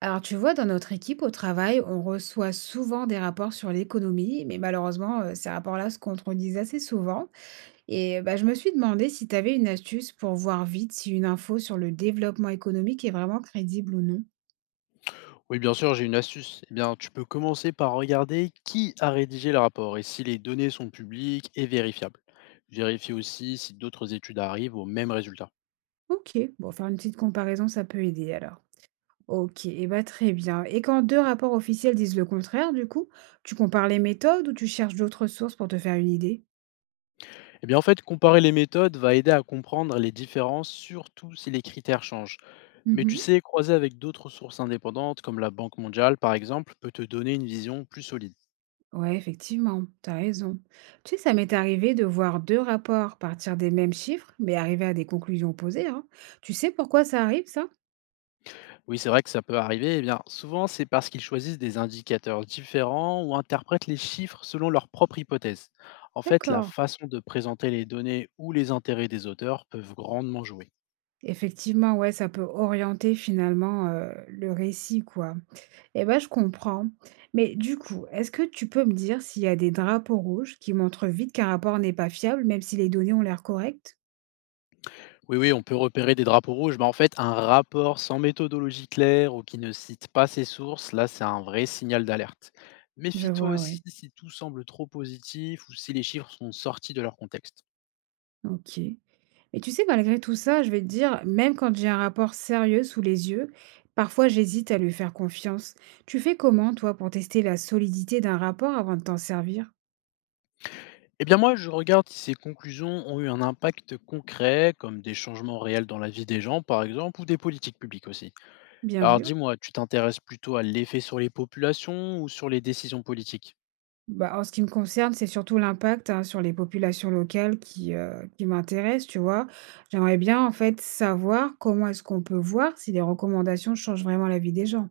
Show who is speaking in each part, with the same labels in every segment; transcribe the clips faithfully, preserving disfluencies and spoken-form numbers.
Speaker 1: Alors, tu vois, dans notre équipe au travail, on reçoit souvent des rapports sur l'économie, mais malheureusement, euh, ces rapports-là se contredisent assez souvent. Et bah, je me suis demandé si tu avais une astuce pour voir vite si une info sur le développement économique est vraiment crédible ou non.
Speaker 2: Oui, bien sûr, j'ai une astuce. Eh bien, tu peux commencer par regarder qui a rédigé le rapport et si les données sont publiques et vérifiables. Vérifie aussi si d'autres études arrivent au même résultat.
Speaker 1: Ok, bon, faire une petite comparaison, ça peut aider alors. Ok, et bah très bien. Et quand deux rapports officiels disent le contraire, du coup, tu compares les méthodes ou tu cherches d'autres sources pour te faire une idée?
Speaker 2: Eh bien, en fait, comparer les méthodes va aider à comprendre les différences, surtout si les critères changent. Mais tu sais, croiser avec d'autres sources indépendantes, comme la Banque mondiale par exemple, peut te donner une vision plus solide.
Speaker 1: Ouais, effectivement, t'as raison. Tu sais, ça m'est arrivé de voir deux rapports partir des mêmes chiffres, mais arriver à des conclusions opposées, hein. Tu sais pourquoi ça arrive, ça?
Speaker 2: Oui, c'est vrai que ça peut arriver. Eh bien, souvent, c'est parce qu'ils choisissent des indicateurs différents ou interprètent les chiffres selon leur propre hypothèse. En fait, la
Speaker 1: D'accord.
Speaker 2: façon de présenter les données ou les intérêts des auteurs peuvent grandement jouer.
Speaker 1: Effectivement, ouais, ça peut orienter finalement euh, le récit, quoi. Eh ben, je comprends. Mais du coup, est-ce que tu peux me dire s'il y a des drapeaux rouges qui montrent vite qu'un rapport n'est pas fiable, même si les données ont l'air correctes?
Speaker 2: Oui, oui, on peut repérer des drapeaux rouges, mais en fait, un rapport sans méthodologie claire ou qui ne cite pas ses sources, là, c'est un vrai signal d'alerte.
Speaker 1: Je
Speaker 2: Méfie-toi
Speaker 1: vois,
Speaker 2: aussi
Speaker 1: ouais.
Speaker 2: si tout semble trop positif ou si les chiffres sont sortis de leur contexte.
Speaker 1: Ok. Mais tu sais, malgré tout ça, je vais te dire, même quand j'ai un rapport sérieux sous les yeux, parfois j'hésite à lui faire confiance. Tu fais comment, toi, pour tester la solidité d'un rapport avant de t'en servir?
Speaker 2: Eh bien moi, je regarde si ces conclusions ont eu un impact concret, comme des changements réels dans la vie des gens, par exemple, ou des politiques publiques aussi.
Speaker 1: Bien
Speaker 2: Alors
Speaker 1: vu.
Speaker 2: dis-moi, tu t'intéresses plutôt à l'effet sur les populations ou sur les décisions politiques?
Speaker 1: Bah, en ce qui me concerne, c'est surtout l'impact hein, sur les populations locales qui, euh, qui m'intéresse, tu vois. J'aimerais bien, en fait, savoir comment est-ce qu'on peut voir si les recommandations changent vraiment la vie des gens.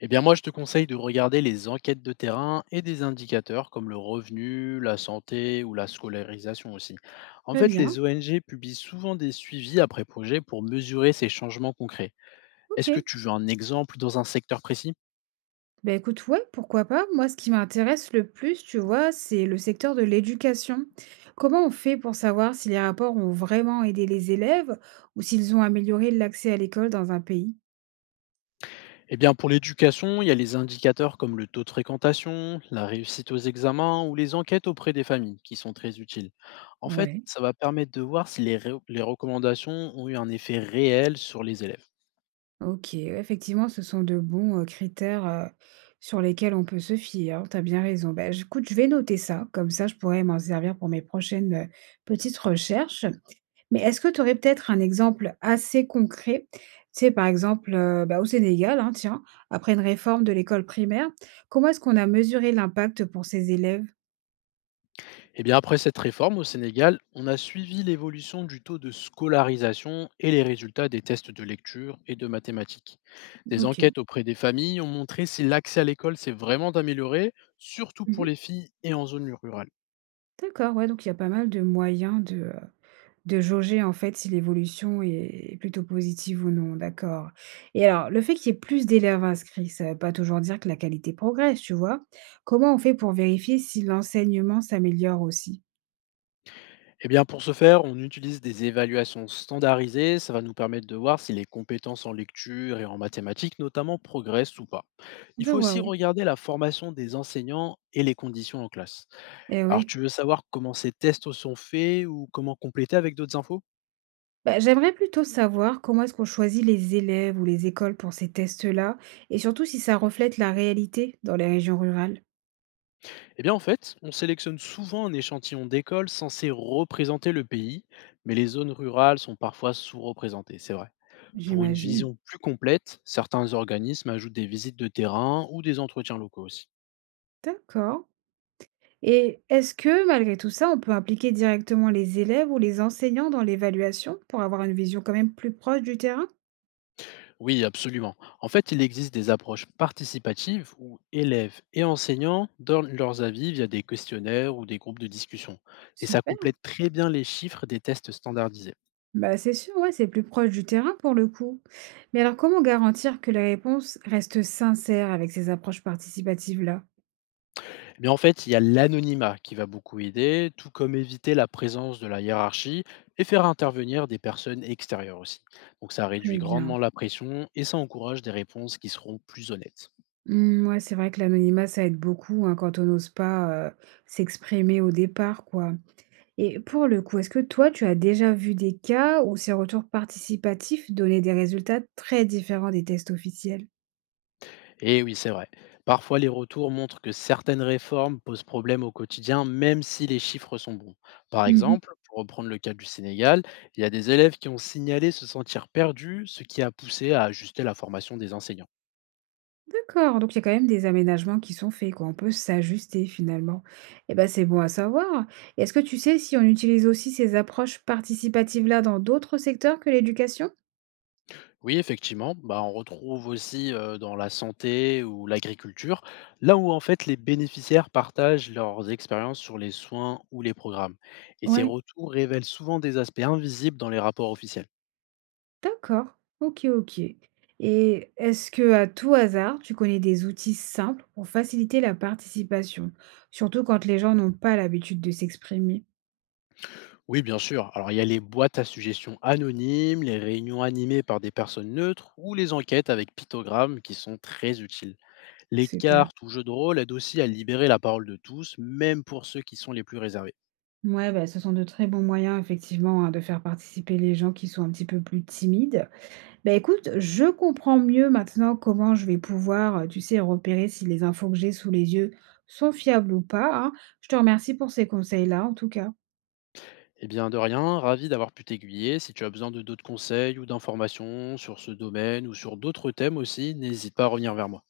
Speaker 2: Eh bien moi, je te conseille de regarder les enquêtes de terrain et des indicateurs comme le revenu, la santé ou la scolarisation aussi. En
Speaker 1: Très
Speaker 2: fait,
Speaker 1: bien,
Speaker 2: les O N G publient souvent des suivis après projet pour mesurer ces changements concrets.
Speaker 1: ok.
Speaker 2: Est-ce que tu veux un exemple dans un secteur précis?
Speaker 1: Ben écoute, ouais, pourquoi pas? Moi, ce qui m'intéresse le plus, tu vois, c'est le secteur de l'éducation. Comment on fait pour savoir si les rapports ont vraiment aidé les élèves ou s'ils ont amélioré l'accès à l'école dans un pays?
Speaker 2: Eh bien, pour l'éducation, il y a les indicateurs comme le taux de fréquentation, la réussite aux examens ou les enquêtes auprès des familles qui sont très utiles. En fait,
Speaker 1: Ouais,
Speaker 2: ça va permettre de voir si les, ré- les recommandations ont eu un effet réel sur les élèves.
Speaker 1: ok, ouais, effectivement, ce sont de bons euh, critères euh, sur lesquels on peut se fier, hein. T'as bien raison. Ben j- écoute, je vais noter ça, comme ça je pourrais m'en servir pour mes prochaines euh, petites recherches. Mais est-ce que tu aurais peut-être un exemple assez concret? Tu sais, par exemple, heu, bah, au Sénégal, hein, tiens, après une réforme de l'école primaire, comment est-ce qu'on a mesuré l'impact pour ces élèves?
Speaker 2: Eh bien, après cette réforme au Sénégal, on a suivi l'évolution du taux de scolarisation et les résultats des tests de lecture et de mathématiques. Des
Speaker 1: Ok.
Speaker 2: enquêtes auprès des familles ont montré si l'accès à l'école s'est vraiment amélioré, surtout pour
Speaker 1: Mmh.
Speaker 2: les filles et en zone rurale.
Speaker 1: D'accord, ouais, donc il y a pas mal de moyens de, heu, de jauger, en fait, si l'évolution est est plutôt positive ou non, d'accord. Et alors, le fait qu'il y ait plus d'élèves inscrits, ça ne veut pas toujours dire que la qualité progresse, tu vois? Comment on fait pour vérifier si l'enseignement s'améliore aussi?
Speaker 2: Eh bien, pour ce faire, on utilise des évaluations standardisées. Ça va nous permettre de voir si les compétences en lecture et en mathématiques, notamment, progressent ou pas. Il
Speaker 1: Je
Speaker 2: faut
Speaker 1: vois,
Speaker 2: aussi
Speaker 1: ouais.
Speaker 2: regarder la formation des enseignants et les conditions en classe.
Speaker 1: Eh
Speaker 2: Alors
Speaker 1: oui.
Speaker 2: tu veux savoir comment ces tests sont faits ou comment compléter avec d'autres infos?
Speaker 1: Bah, j'aimerais plutôt savoir comment est-ce qu'on choisit les élèves ou les écoles pour ces tests-là et surtout si ça reflète la réalité dans les régions rurales,
Speaker 2: Eh bien en fait, on sélectionne souvent un échantillon d'école censé représenter le pays, mais les zones rurales sont parfois sous-représentées, c'est vrai. Pour une
Speaker 1: j'imagine.
Speaker 2: vision plus complète, certains organismes ajoutent des visites de terrain ou des entretiens locaux aussi.
Speaker 1: D'accord. Et est-ce que malgré tout ça, on peut impliquer directement les élèves ou les enseignants dans l'évaluation pour avoir une vision quand même plus proche du terrain?
Speaker 2: Oui, absolument. En fait, il existe des approches participatives où élèves et enseignants donnent leurs avis via des questionnaires ou des groupes de discussion. Et ça
Speaker 1: Super.
Speaker 2: complète très bien les chiffres des tests standardisés.
Speaker 1: Bah, c'est sûr, ouais, c'est plus proche du terrain pour le coup. Mais alors comment garantir que les réponses restent sincères avec ces approches participatives-là?
Speaker 2: Mais en fait, il y a l'anonymat qui va beaucoup aider, tout comme éviter la présence de la hiérarchie et faire intervenir des personnes extérieures aussi. Donc ça réduit
Speaker 1: Très bien.
Speaker 2: grandement la pression et ça encourage des réponses qui seront plus honnêtes.
Speaker 1: Mmh, ouais, c'est vrai que l'anonymat, ça aide beaucoup, hein, quand on n'ose pas, heu, s'exprimer au départ, quoi. Et pour le coup, est-ce que toi, tu as déjà vu des cas où ces retours participatifs donnaient des résultats très différents des tests officiels?
Speaker 2: Et oui, c'est vrai. Parfois, les retours montrent que certaines réformes posent problème au quotidien, même si les chiffres sont bons. Par
Speaker 1: Mmh.
Speaker 2: exemple, pour reprendre le cas du Sénégal, il y a des élèves qui ont signalé se sentir perdus, ce qui a poussé à ajuster la formation des enseignants.
Speaker 1: D'accord, donc il y a quand même des aménagements qui sont faits, quoi. On peut s'ajuster finalement. Et ben c'est bon à savoir. Et est-ce que tu sais si on utilise aussi ces approches participatives-là dans d'autres secteurs que l'éducation?
Speaker 2: Oui, effectivement, bah, on retrouve aussi euh, dans la santé ou l'agriculture, là où en fait les bénéficiaires partagent leurs expériences sur les soins ou les programmes. Et ces
Speaker 1: Ouais.
Speaker 2: retours révèlent souvent des aspects invisibles dans les rapports officiels.
Speaker 1: D'accord, ok, ok. Et est-ce que à tout hasard, tu connais des outils simples pour faciliter la participation? Surtout quand les gens n'ont pas l'habitude de s'exprimer.
Speaker 2: Oui, bien sûr. Alors il y a les boîtes à suggestions anonymes, les réunions animées par des personnes neutres ou les enquêtes avec pictogrammes qui sont très utiles. Les
Speaker 1: Super.
Speaker 2: cartes ou jeux de rôle aident aussi à libérer la parole de tous, même pour ceux qui sont les plus réservés.
Speaker 1: Ouais, bah, ce sont de très bons moyens, effectivement, hein, de faire participer les gens qui sont un petit peu plus timides. Bah, écoute, je comprends mieux maintenant comment je vais pouvoir, euh, tu sais, repérer si les infos que j'ai sous les yeux sont fiables ou pas, hein. Je te remercie pour ces conseils-là, en tout cas.
Speaker 2: Eh bien, de rien, ravi d'avoir pu t'aiguiller. Si tu as besoin de d'autres conseils ou d'informations sur ce domaine ou sur d'autres thèmes aussi, n'hésite pas à revenir vers moi.